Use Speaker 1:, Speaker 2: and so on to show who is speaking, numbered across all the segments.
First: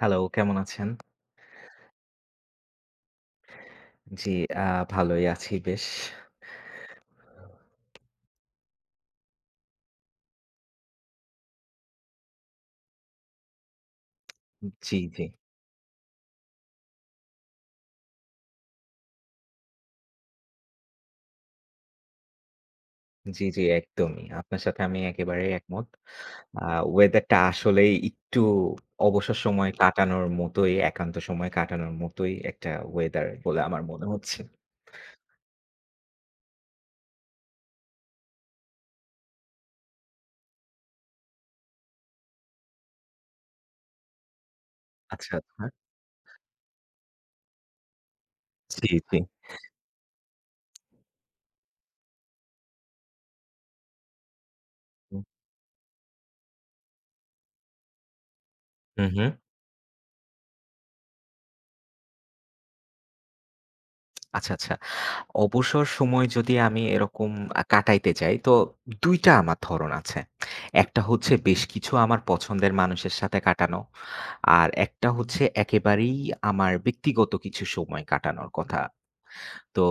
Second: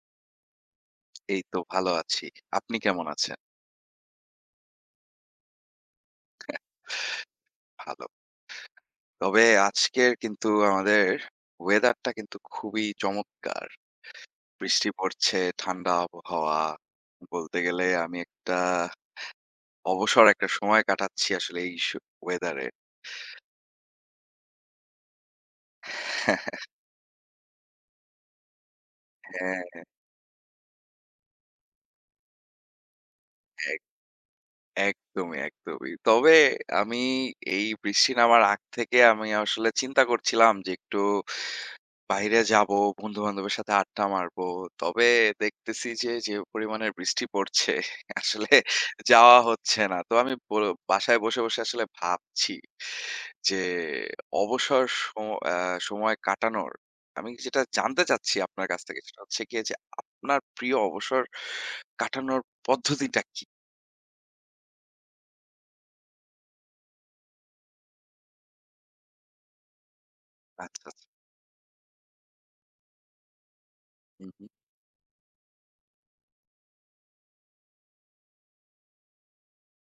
Speaker 1: Hello, কেমন আছেন?
Speaker 2: এই তো ভালো আছি। আপনি কেমন আছেন?
Speaker 1: জি, আ ভালোই আছি বেশ।
Speaker 2: ভালো। তবে আজকের কিন্তু আমাদের ওয়েদারটা কিন্তু খুবই চমৎকার। বৃষ্টি
Speaker 1: জি, জি।
Speaker 2: পড়ছে, ঠান্ডা আবহাওয়া। বলতে গেলে আমি একটা অবসর একটা সময় কাটাচ্ছি আসলে এই ওয়েদারে।
Speaker 1: জি, জি, একদমই। আপনার সাথে আমি একেবারেই একমত। আ ওয়েদারটা আসলেই একটু অবসর সময়
Speaker 2: হ্যাঁ,
Speaker 1: কাটানোর মতোই, একান্ত সময় কাটানোর মতোই একটা ওয়েদার বলে
Speaker 2: এক
Speaker 1: আমার মনে হচ্ছে।
Speaker 2: একদমই, একদমই। তবে আমি এই বৃষ্টি নামার আগ থেকে আমি আসলে চিন্তা করছিলাম যে একটু বাইরে যাব, বন্ধু-বান্ধবের সাথে আড্ডা মারব। তবে
Speaker 1: আচ্ছা, আচ্ছা।
Speaker 2: দেখতেছি যে, যে পরিমাণের বৃষ্টি পড়ছে আসলে
Speaker 1: জি, জি।
Speaker 2: যাওয়া হচ্ছে না। তো আমি বাসায় বসে আসলে ভাবছি যে অবসর সম আ সময় কাটানোর আমি যেটা জানতে চাচ্ছি আপনার কাছ থেকে
Speaker 1: হু,
Speaker 2: সেটা
Speaker 1: হু।
Speaker 2: হচ্ছে গিয়ে যে, আপনার প্রিয় অবসর কাটানোর পদ্ধতিটা কি?
Speaker 1: আচ্ছা, আচ্ছা। অবসর সময় যদি আমি এরকম কাটাইতে চাই, তো ২ টা আমার ধরণ আছে।
Speaker 2: আচ্ছা, আচ্ছা।
Speaker 1: একটা হচ্ছে বেশ কিছু আমার পছন্দের মানুষের সাথে কাটানো।
Speaker 2: হুম, হুম।
Speaker 1: আর একটা হচ্ছে একেবারেই আমার ব্যক্তিগত কিছু সময় কাটানোর কথা। তো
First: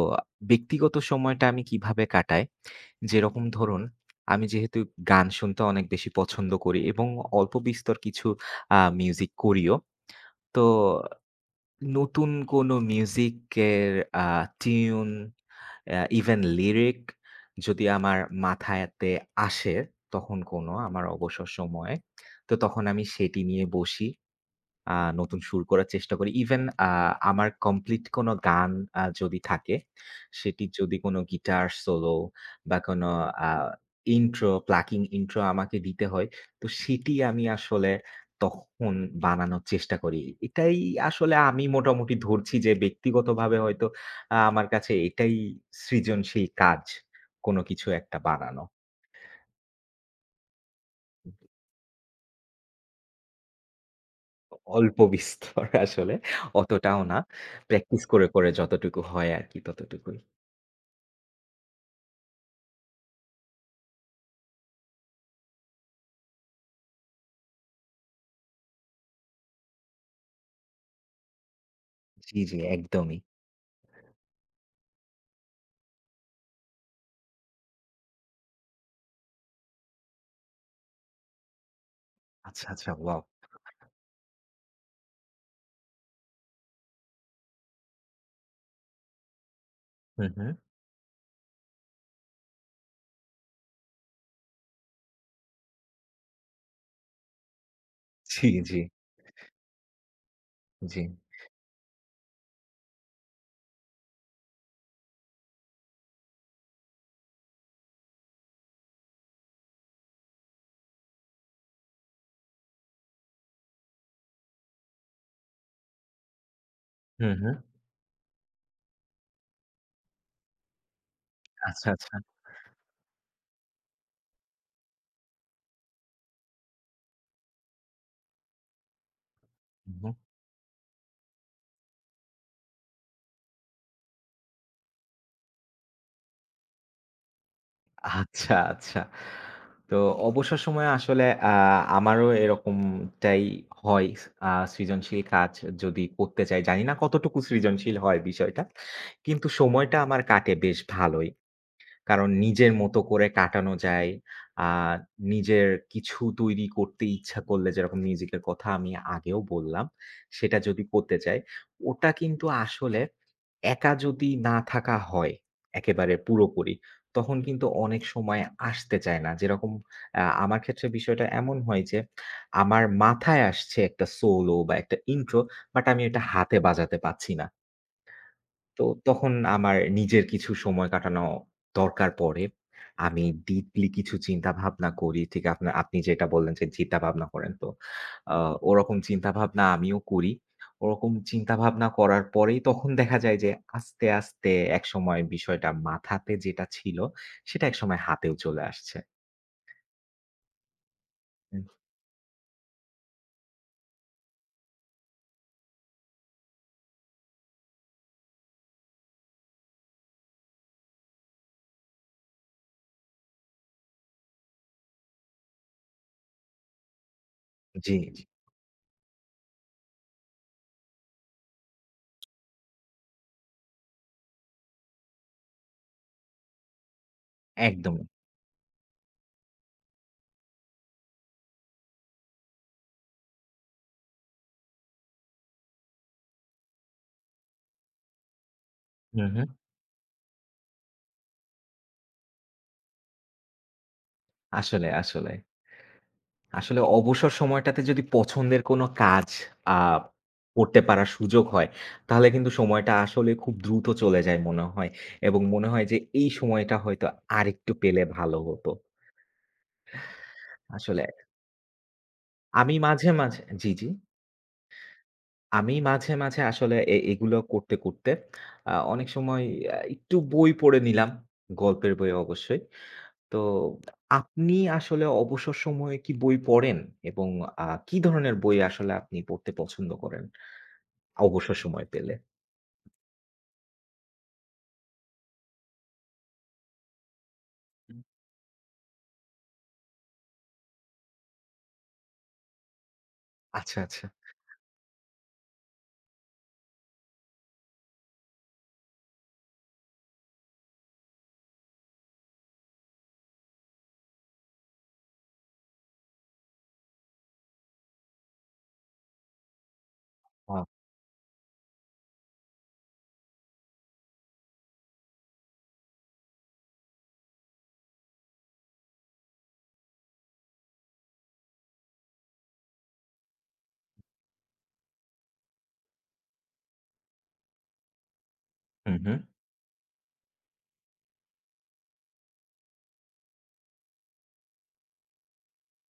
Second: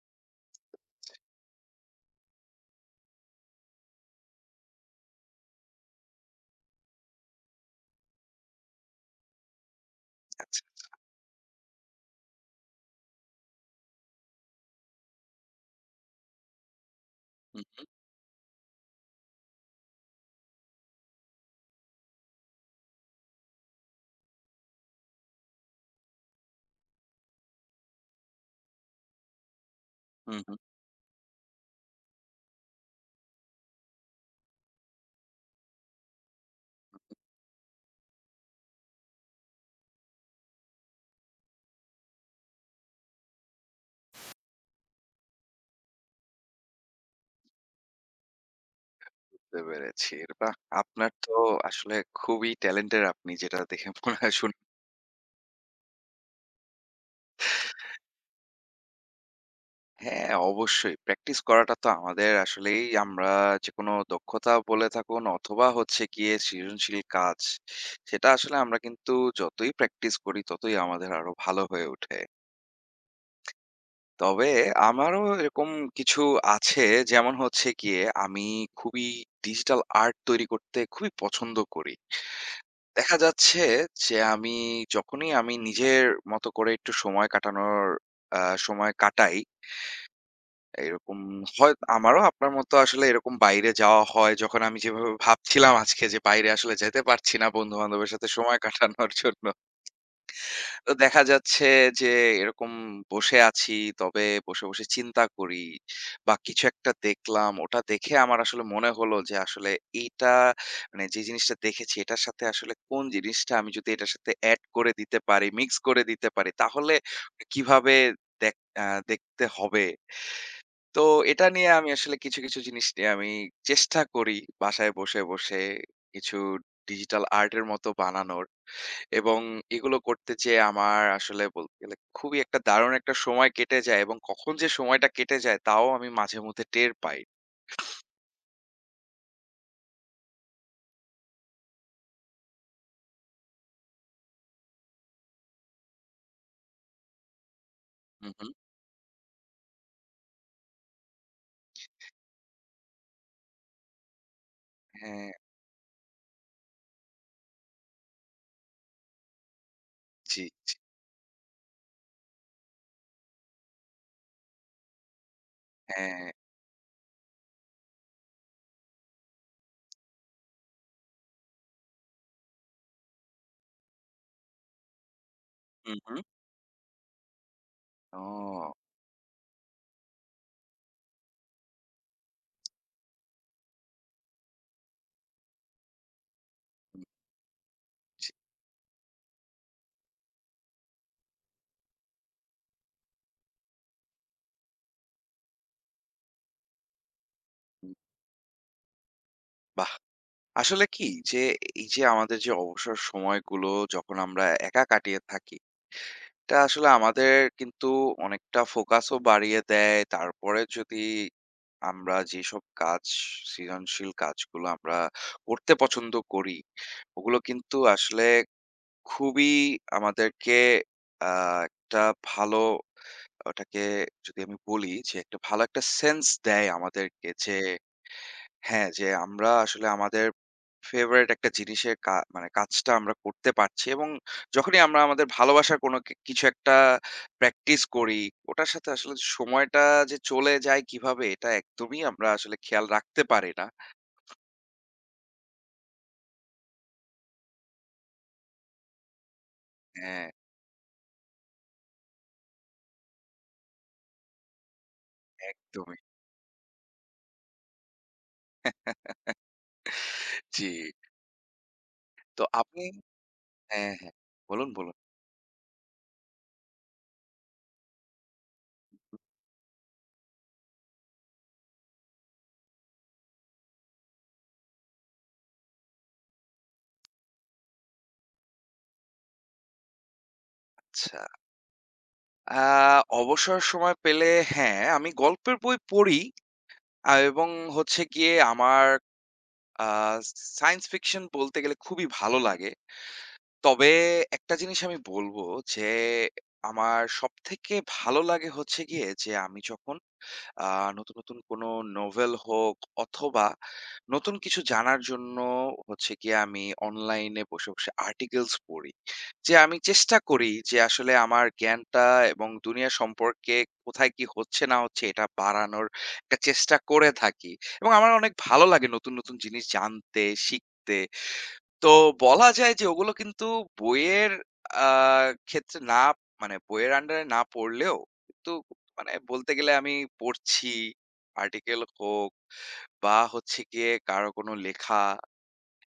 Speaker 1: ব্যক্তিগত সময়টা আমি কিভাবে কাটাই? যেরকম ধরুন, আমি যেহেতু গান শুনতে অনেক বেশি পছন্দ করি এবং অল্প বিস্তর কিছু মিউজিক করিও।
Speaker 2: আচ্ছা।
Speaker 1: তো নতুন কোনো মিউজিকের আ টিউন ইভেন লিরিক
Speaker 2: হুম,
Speaker 1: যদি আমার মাথায়তে আসে তখন কোনো আমার অবসর সময়ে, তো তখন আমি সেটি নিয়ে বসি। আ নতুন সুর করার চেষ্টা করি। ইভেন আমার কমপ্লিট কোনো গান যদি থাকে,
Speaker 2: হুম, হুম।
Speaker 1: সেটি যদি কোনো গিটার সোলো বা কোনো আ ইন্ট্রো, প্লাকিং ইন্ট্রো আমাকে দিতে হয়, তো সেটি আমি আসলে তখন বানানোর চেষ্টা করি। এটাই আসলে আমি মোটামুটি ধরছি যে ব্যক্তিগতভাবে হয়তো আমার কাছে এটাই সৃজনশীল কাজ। কোনো কিছু একটা বানানো।
Speaker 2: বুঝতে পেরেছি। বাহ! আপনার তো আসলে খুবই ট্যালেন্টেড আপনি যেটা দেখে মনে হয় শুনে
Speaker 1: অল্প বিস্তর আসলে, অতটাও না। প্র্যাকটিস করে, করে যতটুকু হয় আরকি ততটুকুই।
Speaker 2: হ্যাঁ, অবশ্যই। প্র্যাকটিস করাটা তো আমাদের আসলেই আমরা যেকোনো দক্ষতা বলে থাকুন অথবা হচ্ছে গিয়ে সৃজনশীল কাজ, সেটা আসলে আমরা কিন্তু যতই প্র্যাকটিস করি ততই আমাদের আরো ভালো হয়ে ওঠে।
Speaker 1: জি, জি, একদমই।
Speaker 2: তবে আমারও এরকম কিছু আছে যেমন হচ্ছে গিয়ে আমি খুবই ডিজিটাল আর্ট তৈরি করতে খুবই পছন্দ করি।
Speaker 1: আচ্ছা, আচ্ছা,
Speaker 2: দেখা
Speaker 1: ওয়াও!
Speaker 2: যাচ্ছে যে আমি যখনই আমি নিজের মতো করে একটু সময় কাটানোর আ সময় কাটাই
Speaker 1: হুম, হুম।
Speaker 2: এরকম হয় আমারও আপনার মতো আসলে এরকম বাইরে যাওয়া হয় যখন আমি যেভাবে ভাবছিলাম আজকে যে বাইরে আসলে যেতে পারছি না বন্ধু বান্ধবের সাথে
Speaker 1: জি,
Speaker 2: সময়
Speaker 1: জি,
Speaker 2: কাটানোর জন্য তো
Speaker 1: জি।
Speaker 2: দেখা যাচ্ছে যে এরকম বসে আছি তবে বসে বসে চিন্তা করি বা কিছু একটা দেখলাম ওটা দেখে আমার আসলে মনে হলো যে আসলে এইটা মানে যে জিনিসটা দেখেছি এটার সাথে আসলে কোন জিনিসটা আমি যদি এটার সাথে অ্যাড করে দিতে পারি মিক্স করে দিতে পারি তাহলে
Speaker 1: হুম, হুম।
Speaker 2: কিভাবে দেখ আহ, দেখতে হবে তো এটা নিয়ে
Speaker 1: আচ্ছা,
Speaker 2: আমি
Speaker 1: আচ্ছা।
Speaker 2: আসলে কিছু জিনিস নিয়ে আমি চেষ্টা করি বাসায় বসে কিছু ডিজিটাল আর্ট এর মতো বানানোর এবং
Speaker 1: হুম,
Speaker 2: এগুলো
Speaker 1: হুম।
Speaker 2: করতে যেয়ে আমার আসলে বলতে গেলে খুবই একটা দারুণ একটা সময় কেটে যায় এবং কখন যে সময়টা কেটে যায় তাও আমি মাঝে মধ্যে টের পাই।
Speaker 1: আচ্ছা, আচ্ছা। তো অবসর সময়ে আসলে আ আমারও এরকমটাই হয়। সৃজনশীল কাজ যদি করতে চাই, জানি না কতটুকু সৃজনশীল হয়
Speaker 2: হুম, হুম।
Speaker 1: বিষয়টা। কিন্তু সময়টা আমার কাটে বেশ ভালোই। কারণ নিজের মতো করে কাটানো যায়। আ
Speaker 2: হ্যাঁ,
Speaker 1: নিজের কিছু তৈরি করতে ইচ্ছা করলে যেরকম মিউজিকের কথা আমি আগেও বললাম,
Speaker 2: জি,
Speaker 1: সেটা
Speaker 2: জি।
Speaker 1: যদি করতে চাই, ওটা কিন্তু আসলে একা যদি না থাকা হয় একেবারে
Speaker 2: হ্যাঁ।
Speaker 1: পুরোপুরি, তখন কিন্তু অনেক সময় আসতে চায় না। যেরকম আমার ক্ষেত্রে বিষয়টা এমন হয় যে, আমার মাথায় আসছে একটা সোলো বা একটা ইন্ট্রো, বাট
Speaker 2: হুম,
Speaker 1: আমি
Speaker 2: হুম।
Speaker 1: এটা হাতে বাজাতে পারছি না।
Speaker 2: ও!
Speaker 1: তো তখন আমার নিজের কিছু সময় কাটানো দরকার পড়ে। আমি ডিপলি কিছু চিন্তাভাবনা করি। ঠিক আপনা আপনি যেটা বললেন যে
Speaker 2: হুম,
Speaker 1: চিন্তাভাবনা করেন। তো
Speaker 2: জি,
Speaker 1: আ ওরকম চিন্তাভাবনা আমিও করি। ওরকম চিন্তাভাবনা করার পরেই তখন দেখা যায় যে আস্তে, আস্তে একসময় বিষয়টা মাথাতে যেটা ছিল সেটা
Speaker 2: হুম।
Speaker 1: একসময় হাতেও চলে আসছে।
Speaker 2: বাহ! আসলে কি যে
Speaker 1: হুম,
Speaker 2: এই যে আমাদের যে অবসর সময়গুলো যখন আমরা একা কাটিয়ে থাকি এটা আসলে আমাদের কিন্তু অনেকটা ফোকাসও বাড়িয়ে দেয়। তারপরে যদি আমরা যেসব কাজ, সৃজনশীল কাজগুলো আমরা করতে পছন্দ করি, ওগুলো কিন্তু
Speaker 1: জি, জি।
Speaker 2: আসলে খুবই আমাদেরকে আ একটা ভালো ওটাকে যদি আমি বলি যে, একটা ভালো একটা সেন্স দেয় আমাদেরকে যে
Speaker 1: একদমই।
Speaker 2: হ্যাঁ, যে আমরা আসলে আমাদের ফেভারাইট একটা জিনিসের মানে কাজটা আমরা করতে পারছি এবং যখনই আমরা আমাদের ভালোবাসার কোনো কিছু একটা প্র্যাকটিস করি, ওটার সাথে আসলে
Speaker 1: হুম, হুম।
Speaker 2: সময়টা যে চলে যায় কিভাবে এটা একদমই আমরা আসলে খেয়াল রাখতে পারি না।
Speaker 1: আসলে, আসলে। আসলে অবসর সময়টাতে যদি পছন্দের কোনো কাজ আ
Speaker 2: হ্যাঁ,
Speaker 1: করতে পারার সুযোগ হয়, তাহলে কিন্তু সময়টা আসলে খুব দ্রুত চলে যায় মনে হয়। এবং মনে হয় যে
Speaker 2: একদমই।
Speaker 1: এই সময়টা হয়তো আরেকটু পেলে ভালো হতো।
Speaker 2: জি।
Speaker 1: আসলে
Speaker 2: তো
Speaker 1: আমি
Speaker 2: আপনি
Speaker 1: মাঝে, মাঝে জি, জি।
Speaker 2: হ্যাঁ, হ্যাঁ। বলুন, বলুন।
Speaker 1: আমি মাঝে, মাঝে আসলে এগুলো করতে, করতে অনেক সময় একটু বই পড়ে নিলাম, গল্পের বই অবশ্যই। তো আপনি আসলে অবসর সময়ে কি বই পড়েন? এবং কি ধরনের বই আসলে আপনি পড়তে পছন্দ করেন?
Speaker 2: আচ্ছা।
Speaker 1: অবসর সময় পেলে।
Speaker 2: আ অবসর সময় পেলে হ্যাঁ, আমি গল্পের বই পড়ি এবং
Speaker 1: হুম।
Speaker 2: হচ্ছে গিয়ে আমার আ সায়েন্স ফিকশন বলতে গেলে খুবই ভালো লাগে।
Speaker 1: আচ্ছা,
Speaker 2: তবে
Speaker 1: আচ্ছা।
Speaker 2: একটা জিনিস আমি বলব যে, আমার সবথেকে ভালো লাগে হচ্ছে গিয়ে যে, আমি যখন আ নতুন কোনো নোভেল হোক অথবা নতুন কিছু জানার জন্য হচ্ছে গিয়ে আমি অনলাইনে বসে আর্টিকেলস পড়ি। যে আমি চেষ্টা করি
Speaker 1: আ
Speaker 2: যে আসলে আমার জ্ঞানটা এবং দুনিয়া সম্পর্কে কোথায় কি হচ্ছে না হচ্ছে এটা বাড়ানোর একটা চেষ্টা করে থাকি। এবং আমার অনেক ভালো লাগে নতুন জিনিস জানতে, শিখতে। তো বলা যায় যে ওগুলো কিন্তু বইয়ের আ ক্ষেত্রে না মানে বইয়ের আন্ডারে না পড়লেও কিন্তু
Speaker 1: হুম,
Speaker 2: মানে
Speaker 1: হুম।
Speaker 2: বলতে গেলে আমি পড়ছি। আর্টিকেল হোক বা হচ্ছে গিয়ে কারো কোনো লেখা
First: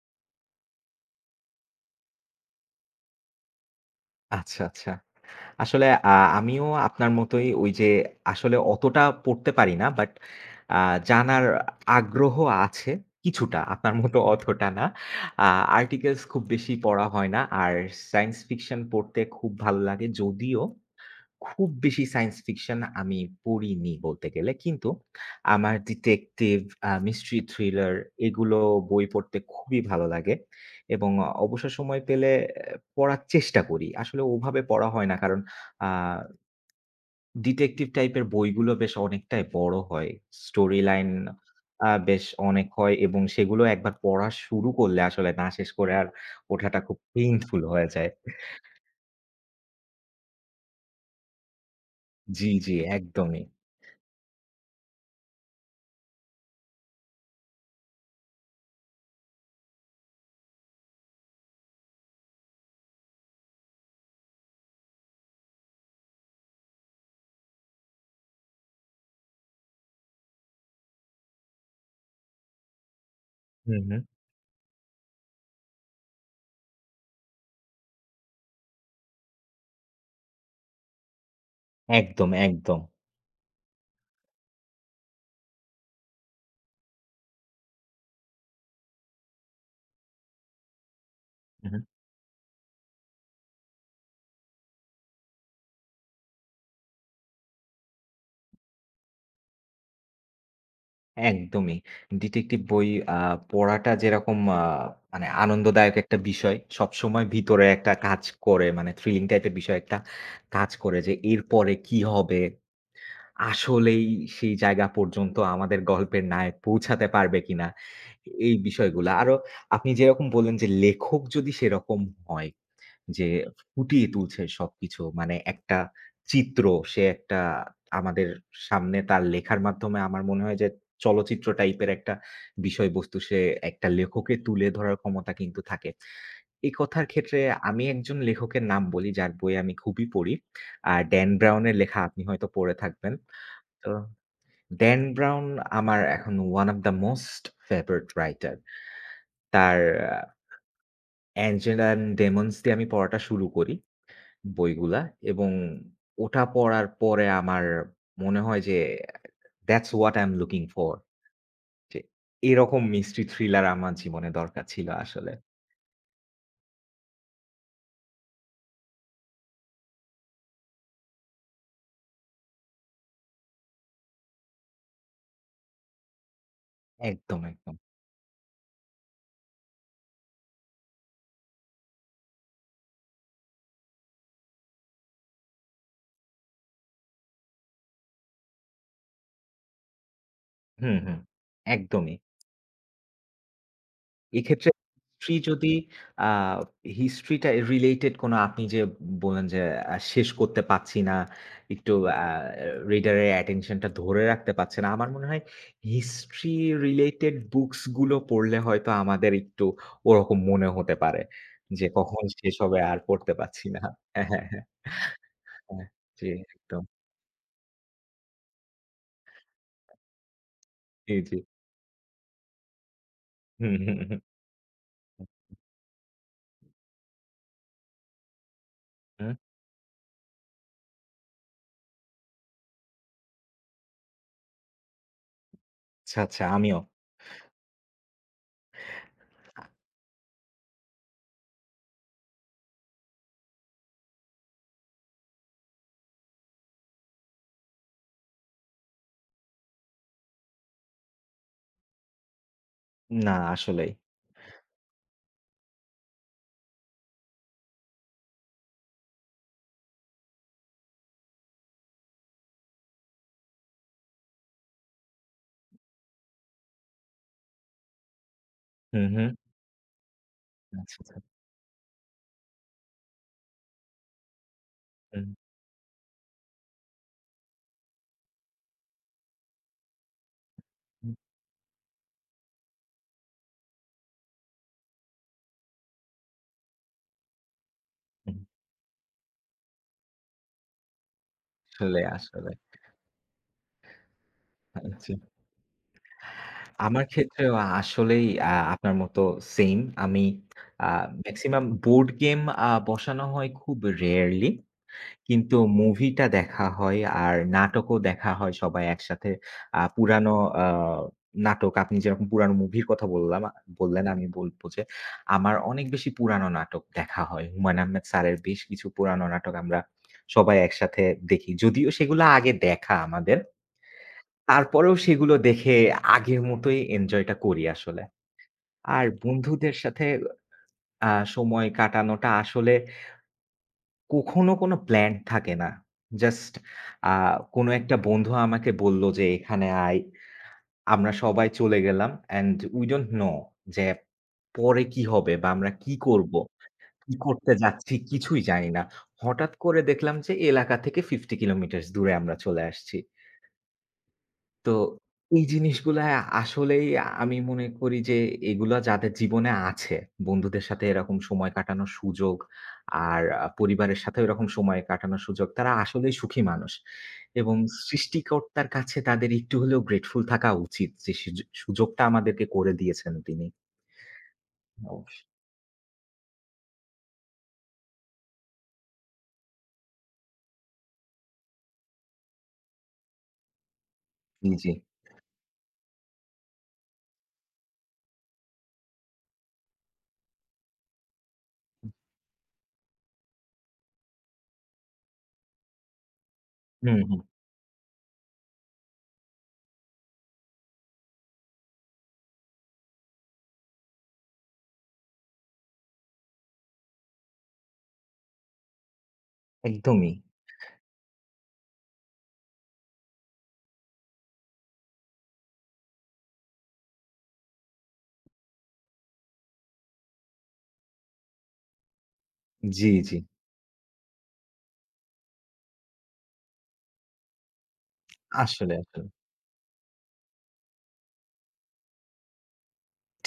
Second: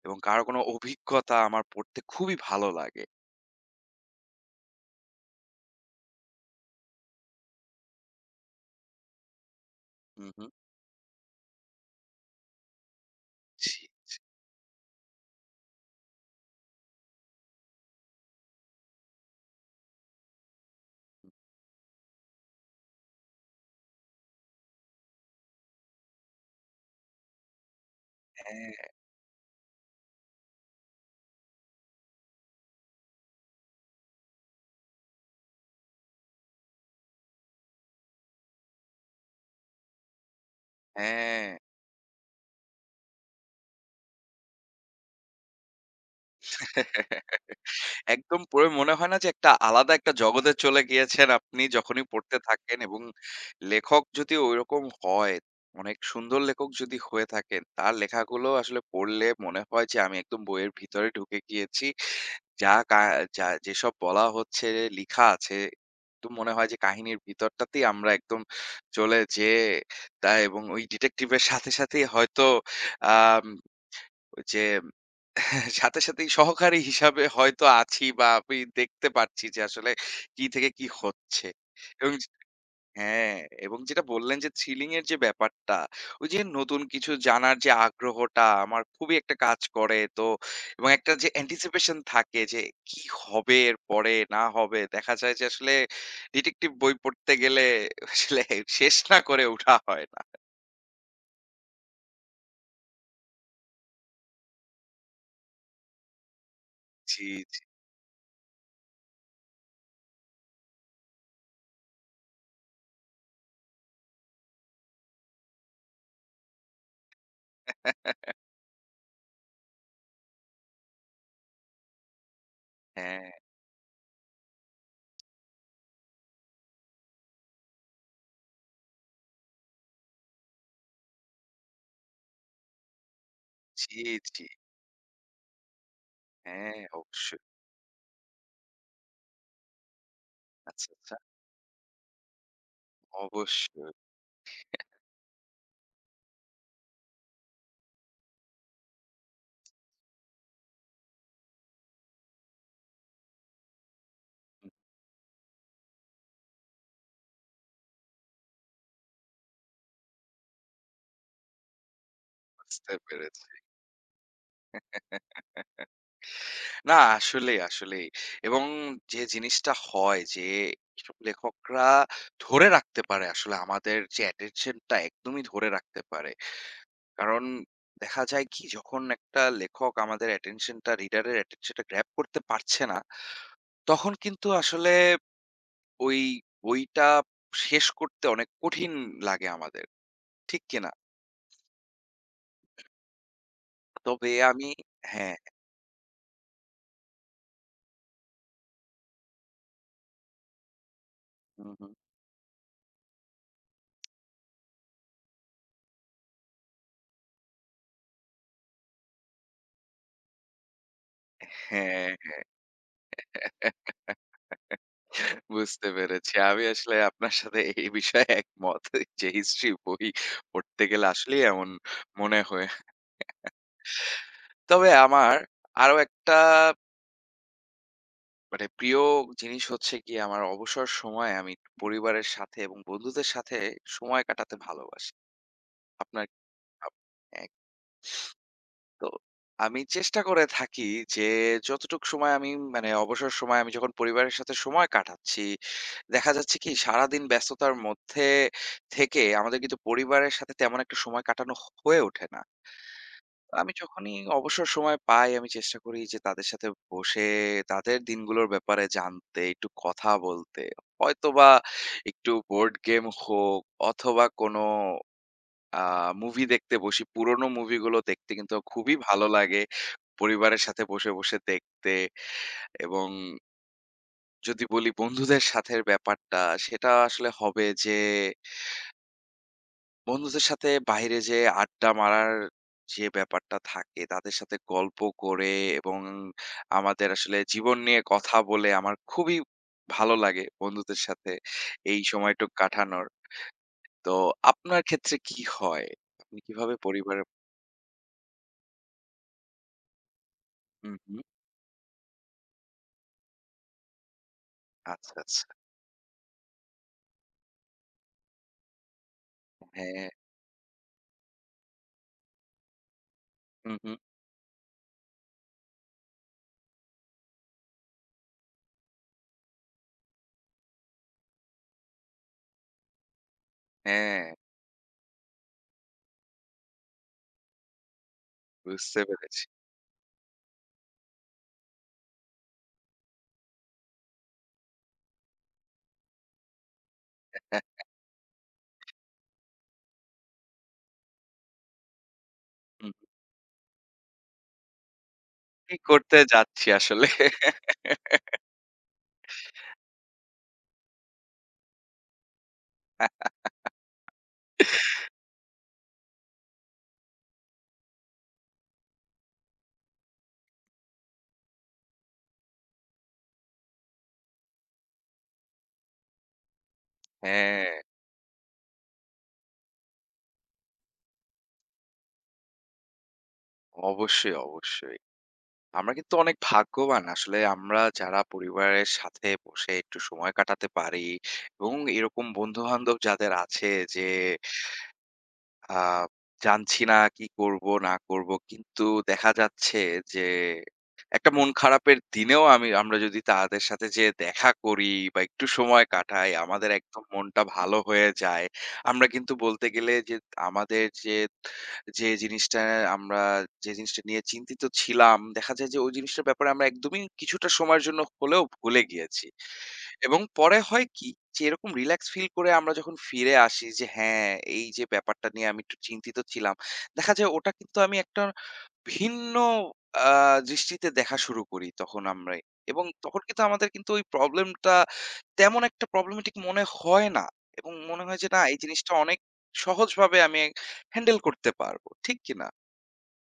Speaker 2: এবং কারো কোনো অভিজ্ঞতা আমার পড়তে খুবই ভালো লাগে।
Speaker 1: আচ্ছা, আচ্ছা। আসলে আমিও আপনার মতোই ওই যে আসলে অতটা পড়তে পারি না। বাট
Speaker 2: হু, হু।
Speaker 1: আ জানার আগ্রহ আছে কিছুটা।
Speaker 2: জি,
Speaker 1: আপনার মতো অতটা না। আ আর্টিকেলস খুব বেশি পড়া হয় না। আর সায়েন্স ফিকশন পড়তে খুব ভালো লাগে যদিও খুব বেশি সায়েন্স ফিকশন আমি পড়িনি বলতে গেলে। কিন্তু আমার ডিটেকটিভ মিস্ট্রি থ্রিলার এগুলো
Speaker 2: হ্যাঁ,
Speaker 1: বই পড়তে খুবই ভালো লাগে এবং অবসর সময় পেলে পড়ার চেষ্টা করি। আসলে ওভাবে পড়া হয় না। কারণ আ ডিটেকটিভ টাইপের বইগুলো বেশ অনেকটাই বড় হয়। স্টোরি লাইন
Speaker 2: হ্যাঁ।
Speaker 1: বেশ অনেক হয় এবং সেগুলো একবার পড়া শুরু করলে আসলে না শেষ করে আর ওঠাটা খুব পেইনফুল হয়ে যায়।
Speaker 2: একদম পড়ে মনে হয় না যে একটা আলাদা একটা জগতে চলে গিয়েছেন আপনি যখনই পড়তে
Speaker 1: জি, জি,
Speaker 2: থাকেন এবং
Speaker 1: একদমই।
Speaker 2: লেখক যদি ঐরকম হয়, অনেক সুন্দর লেখক যদি হয়ে থাকেন, তার লেখাগুলো আসলে পড়লে মনে হয় যে আমি একদম বইয়ের ভিতরে ঢুকে গিয়েছি। যা কা যা যেসব বলা হচ্ছে, লিখা আছে, একদম মনে হয় যে কাহিনীর ভিতরটাতেই আমরা একদম চলে যেয়ে এবং ওই ডিটেকটিভ এর সাথেই হয়তো আম
Speaker 1: হুম, হুম।
Speaker 2: যে সাথেই সহকারী হিসাবে হয়তো আছি বা আমি দেখতে পাচ্ছি যে আসলে কি থেকে কি হচ্ছে এবং যে
Speaker 1: একদম, একদম।
Speaker 2: হ্যাঁ, এবং যেটা বললেন যে থ্রিলিং এর যে ব্যাপারটা, ওই যে নতুন কিছু জানার যে আগ্রহটা আমার খুবই একটা কাজ করে। তো এবং একটা যে
Speaker 1: হুম, হুম।
Speaker 2: anticipation থাকে যে কি হবে এরপরে, না হবে। দেখা যায় যে আসলে ডিটেকটিভ বই পড়তে গেলে আসলে শেষ না করে উঠা হয় না।
Speaker 1: একদমই। ডিটেকটিভ বই আ পড়াটা যেরকম মানে আনন্দদায়ক একটা বিষয়।
Speaker 2: জি,
Speaker 1: সবসময়
Speaker 2: জি।
Speaker 1: ভিতরে একটা কাজ করে মানে থ্রিলিং টাইপের বিষয় একটা কাজ করে যে এরপরে কি হবে? আসলেই সেই জায়গা পর্যন্ত আমাদের গল্পের নায়ক পৌঁছাতে পারবে কিনা? এই বিষয়গুলা। আরো আপনি যেরকম বললেন যে লেখক যদি সেরকম হয়
Speaker 2: হ্যাঁ,
Speaker 1: যে ফুটিয়ে তুলছে সবকিছু। মানে একটা চিত্র সে একটা আমাদের সামনে তার লেখার মাধ্যমে আমার মনে হয় যে চলচ্চিত্র টাইপের একটা বিষয়বস্তু সে একটা
Speaker 2: জি,
Speaker 1: লেখকের
Speaker 2: জি।
Speaker 1: তুলে ধরার ক্ষমতা কিন্তু থাকে। এ
Speaker 2: হ্যাঁ,
Speaker 1: কথার ক্ষেত্রে
Speaker 2: অবশ্যই।
Speaker 1: আমি একজন লেখকের নাম বলি যার বই আমি খুবই পড়ি।
Speaker 2: আচ্ছা,
Speaker 1: আর
Speaker 2: আচ্ছা।
Speaker 1: ড্যান ব্রাউন এর লেখা আপনি হয়তো পড়ে থাকবেন।
Speaker 2: অবশ্যই।
Speaker 1: তো ড্যান ব্রাউন আমার এখন one of the most favorite writer. তার অ্যাঞ্জেলা and ডেমন্স দিয়ে আমি পড়াটা শুরু করি। বইগুলা এবং ওটা পড়ার পরে আমার মনে হয় যে that's what I am looking for. যে এরকম
Speaker 2: বুঝতে
Speaker 1: মিস্ট্রি
Speaker 2: পেরেছি।
Speaker 1: থ্রিলার আমার জীবনে দরকার ছিল আসলে।
Speaker 2: না আসলেই, আসলেই। এবং যে জিনিসটা হয় যে এসব লেখকরা ধরে রাখতে পারে আসলে আমাদের যে attention টা একদমই ধরে রাখতে পারে।
Speaker 1: একদম,
Speaker 2: কারণ
Speaker 1: একদম।
Speaker 2: দেখা যায় কি যখন একটা লেখক আমাদের attention টা reader এর attention টা grab করতে পারছে না, তখন কিন্তু আসলে ওই বইটা শেষ করতে অনেক কঠিন লাগে আমাদের। ঠিক কিনা?
Speaker 1: হুম, হুম। একদমই।
Speaker 2: তবে আমি
Speaker 1: এক্ষেত্রে
Speaker 2: হ্যাঁ,
Speaker 1: হিস্ট্রি যদি আ হিস্ট্রিটা রিলেটেড কোনো আপনি যে বললেন যে শেষ করতে পারছি না,
Speaker 2: হুম, হুম।
Speaker 1: একটু আ রিডারের অ্যাটেনশন টা ধরে রাখতে পারছে না। আমার মনে হয় হিস্ট্রি রিলেটেড বুকস গুলো পড়লে হয়তো আমাদের একটু ওরকম মনে হতে পারে যে কখন শেষ হবে আর পড়তে পারছি না।
Speaker 2: হ্যাঁ।
Speaker 1: হ্যাঁ, হ্যাঁ, হ্যাঁ, হ্যাঁ।
Speaker 2: বুঝতে
Speaker 1: জি,
Speaker 2: পেরেছি। আমি
Speaker 1: একদম।
Speaker 2: আসলে আপনার সাথে এই বিষয়ে একমত যে হিস্ট্রি বই পড়তে গেলে
Speaker 1: জি, জি।
Speaker 2: আসলেই এমন মনে হয়।
Speaker 1: হুম, হুম, হুম,
Speaker 2: তবে আমার আরো একটা মানে প্রিয়
Speaker 1: হুম।
Speaker 2: জিনিস হচ্ছে গিয়ে আমার অবসর সময়ে আমি পরিবারের সাথে এবং বন্ধুদের সাথে সময় কাটাতে ভালোবাসি।
Speaker 1: আচ্ছা,
Speaker 2: আপনার কি
Speaker 1: আচ্ছা আমিও।
Speaker 2: ভাব? হ্যাঁ। তো আমি চেষ্টা করে থাকি যে যতটুক সময় আমি মানে অবসর সময় আমি যখন পরিবারের সাথে সময় কাটাচ্ছি দেখা যাচ্ছে কি সারাদিন ব্যস্ততার মধ্যে থেকে আমাদের কিন্তু পরিবারের সাথে তেমন একটা সময় কাটানো হয়ে ওঠে না
Speaker 1: না
Speaker 2: তো আমি
Speaker 1: আসলেই।
Speaker 2: যখনই অবসর সময় পাই আমি চেষ্টা করি যে তাদের সাথে বসে তাদের দিনগুলোর ব্যাপারে জানতে একটু কথা বলতে হয়তোবা একটু বোর্ড গেম হোক অথবা কোনো আ মুভি দেখতে বসি। পুরনো মুভিগুলো দেখতে কিন্তু খুবই
Speaker 1: হুম,
Speaker 2: ভালো
Speaker 1: হুম।
Speaker 2: লাগে। পরিবারের সাথে
Speaker 1: আচ্ছা,
Speaker 2: বসে,
Speaker 1: আচ্ছা।
Speaker 2: বসে দেখতে এবং যদি বলি
Speaker 1: হুম,
Speaker 2: বন্ধুদের সাথের ব্যাপারটা, সেটা আসলে হবে যে বন্ধুদের সাথে
Speaker 1: হুম,
Speaker 2: বাইরে যেয়ে আড্ডা মারার যে ব্যাপারটা থাকে, তাদের সাথে গল্প করে এবং আমাদের আসলে জীবন নিয়ে কথা
Speaker 1: হুম।
Speaker 2: বলে আমার খুবই ভালো লাগে বন্ধুদের সাথে এই
Speaker 1: আসলে, আসলে।
Speaker 2: সময়টুক কাটানোর। তো আপনার
Speaker 1: আচ্ছা।
Speaker 2: ক্ষেত্রে কি হয়? আপনি কিভাবে
Speaker 1: আমার
Speaker 2: পরিবারের
Speaker 1: ক্ষেত্রেও আসলেই আপনার মতো সেইম। আমি আ
Speaker 2: হুম, হুম।
Speaker 1: মেক্সিমাম বোর্ড গেম বসানো হয় খুব রেয়ারলি।
Speaker 2: আচ্ছা, আচ্ছা।
Speaker 1: কিন্তু মুভিটা দেখা হয় আর নাটকও দেখা হয় সবাই একসাথে।
Speaker 2: হ্যাঁ,
Speaker 1: পুরানো আ নাটক আপনি যেরকম পুরানো মুভির কথা বললাম
Speaker 2: হুম, হুম।
Speaker 1: বললেন আমি বলব যে আমার অনেক বেশি পুরানো নাটক দেখা হয়। হুমায়ূন আহমেদ স্যারের বেশ কিছু পুরানো নাটক আমরা সবাই একসাথে দেখি। যদিও সেগুলো আগে দেখা আমাদের।
Speaker 2: হ্যাঁ,
Speaker 1: তারপরেও সেগুলো দেখে আগের মতোই এনজয়টা করি আসলে।
Speaker 2: বুঝতে
Speaker 1: আর
Speaker 2: পেরেছি।
Speaker 1: বন্ধুদের সাথে সময় কাটানোটা আসলে কখনো কোনো প্ল্যান থাকে না। জাস্ট আ
Speaker 2: হুম,
Speaker 1: কোনো একটা বন্ধু আমাকে বলল যে, "এখানে আয়।" আমরা সবাই চলে গেলাম অ্যান্ড উই
Speaker 2: হুম।
Speaker 1: ডোন্ট নো যে পরে কি হবে বা আমরা
Speaker 2: কি
Speaker 1: কি
Speaker 2: করতে
Speaker 1: করব,
Speaker 2: যাচ্ছি আসলে।
Speaker 1: কি করতে যাচ্ছি কিছুই জানি না। হঠাৎ করে দেখলাম যে এলাকা থেকে 50 কিলোমিটারস দূরে আমরা চলে আসছি। তো এই জিনিসগুলা আসলেই আমি মনে করি যে এগুলা যাদের জীবনে আছে, বন্ধুদের সাথে এরকম সময় কাটানোর সুযোগ আর পরিবারের সাথেও এরকম সময় কাটানোর সুযোগ, তারা আসলেই সুখী মানুষ। এবং
Speaker 2: হ্যাঁ,
Speaker 1: সৃষ্টিকর্তার কাছে তাদের একটু হলেও গ্রেটফুল থাকা উচিত যে সুযোগটা আমাদেরকে করে দিয়েছেন তিনি।
Speaker 2: অবশ্যই, অবশ্যই।
Speaker 1: অবশ্যই।
Speaker 2: আমরা কিন্তু অনেক ভাগ্যবান আসলে আমরা যারা পরিবারের সাথে বসে একটু সময় কাটাতে পারি এবং এরকম বন্ধু-বান্ধব যাদের আছে যে
Speaker 1: জি।
Speaker 2: আ জানছি না কি করব না করব। কিন্তু দেখা যাচ্ছে যে একটা মন
Speaker 1: জি
Speaker 2: খারাপের দিনেও আমি আমরা যদি তাদের সাথে যেয়ে দেখা করি বা একটু সময় কাটাই, আমাদের
Speaker 1: হুম,
Speaker 2: একদম
Speaker 1: হুম।
Speaker 2: মনটা ভালো হয়ে যায়। আমরা কিন্তু বলতে গেলে যে আমাদের যে জিনিসটা আমরা যে জিনিসটা নিয়ে চিন্তিত ছিলাম, দেখা যায় যে ওই জিনিসটার ব্যাপারে আমরা একদমই কিছুটা সময়ের জন্য হলেও ভুলে গিয়েছি।
Speaker 1: একদমই।
Speaker 2: এবং পরে হয় কি? যে এরকম রিল্যাক্স ফিল করে আমরা যখন ফিরে আসি যে হ্যাঁ, এই যে ব্যাপারটা নিয়ে আমি একটু চিন্তিত ছিলাম। দেখা যায় ওটা কিন্তু আমি একটা ভিন্ন আ দৃষ্টিতে দেখা শুরু করি তখন আমরাই। এবং
Speaker 1: জি, জি।
Speaker 2: তখন কিন্তু আমাদের কিন্তু ওই প্রবলেমটা তেমন একটা প্রবলেমেটিক মনে হয় না। এবং মনে হয় যে না এই
Speaker 1: আসলে,
Speaker 2: জিনিসটা
Speaker 1: আসলে।
Speaker 2: অনেক সহজভাবে আমি হ্যান্ডেল করতে পারবো। ঠিক কিনা?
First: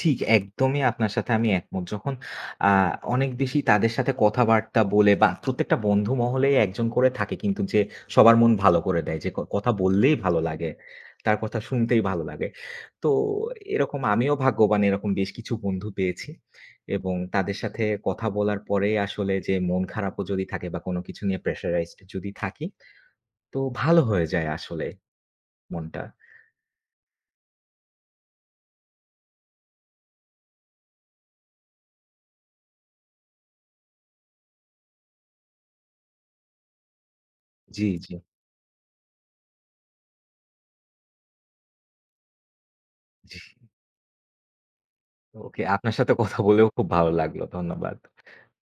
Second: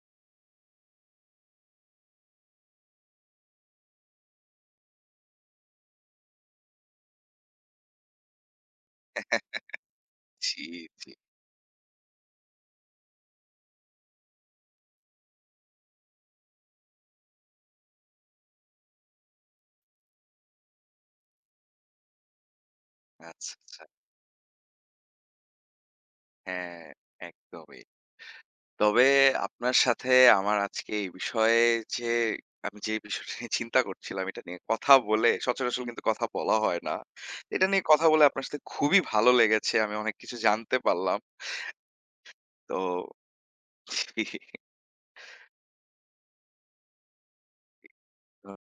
Speaker 1: ঠিক একদমই আপনার সাথে আমি একমত। যখন আ অনেক বেশি তাদের সাথে কথাবার্তা বলে বা প্রত্যেকটা বন্ধু মহলেই একজন করে থাকে কিন্তু যে সবার মন ভালো করে দেয়। যে ক কথা বললেই ভালো
Speaker 2: জি,
Speaker 1: লাগে।
Speaker 2: জি।
Speaker 1: তার কথা শুনতেই ভালো লাগে। তো এরকম আমিও ভাগ্যবান এরকম বেশ কিছু বন্ধু পেয়েছি। এবং তাদের সাথে কথা বলার পরে আসলে যে মন খারাপও যদি থাকে বা কোনো কিছু নিয়ে প্রেশারাইজড যদি থাকি,
Speaker 2: আচ্ছা,
Speaker 1: তো
Speaker 2: আচ্ছা।
Speaker 1: ভালো হয়ে যায় আসলে মনটা।
Speaker 2: হ্যাঁ, একদমই। তবে আপনার সাথে আমার আজকে এই বিষয়ে যে আমি যে বিষয়টা নিয়ে চিন্তা করছিলাম এটা নিয়ে কথা বলে সচরাচর কিন্তু কথা বলা হয় না। এটা নিয়ে
Speaker 1: জি,
Speaker 2: কথা
Speaker 1: জি,
Speaker 2: বলে আপনার সাথে খুবই ভালো লেগেছে। আমি অনেক কিছু জানতে পারলাম। তো
Speaker 1: জি। ওকে, আপনার সাথে কথা বলেও খুব ভালো লাগলো। ধন্যবাদ।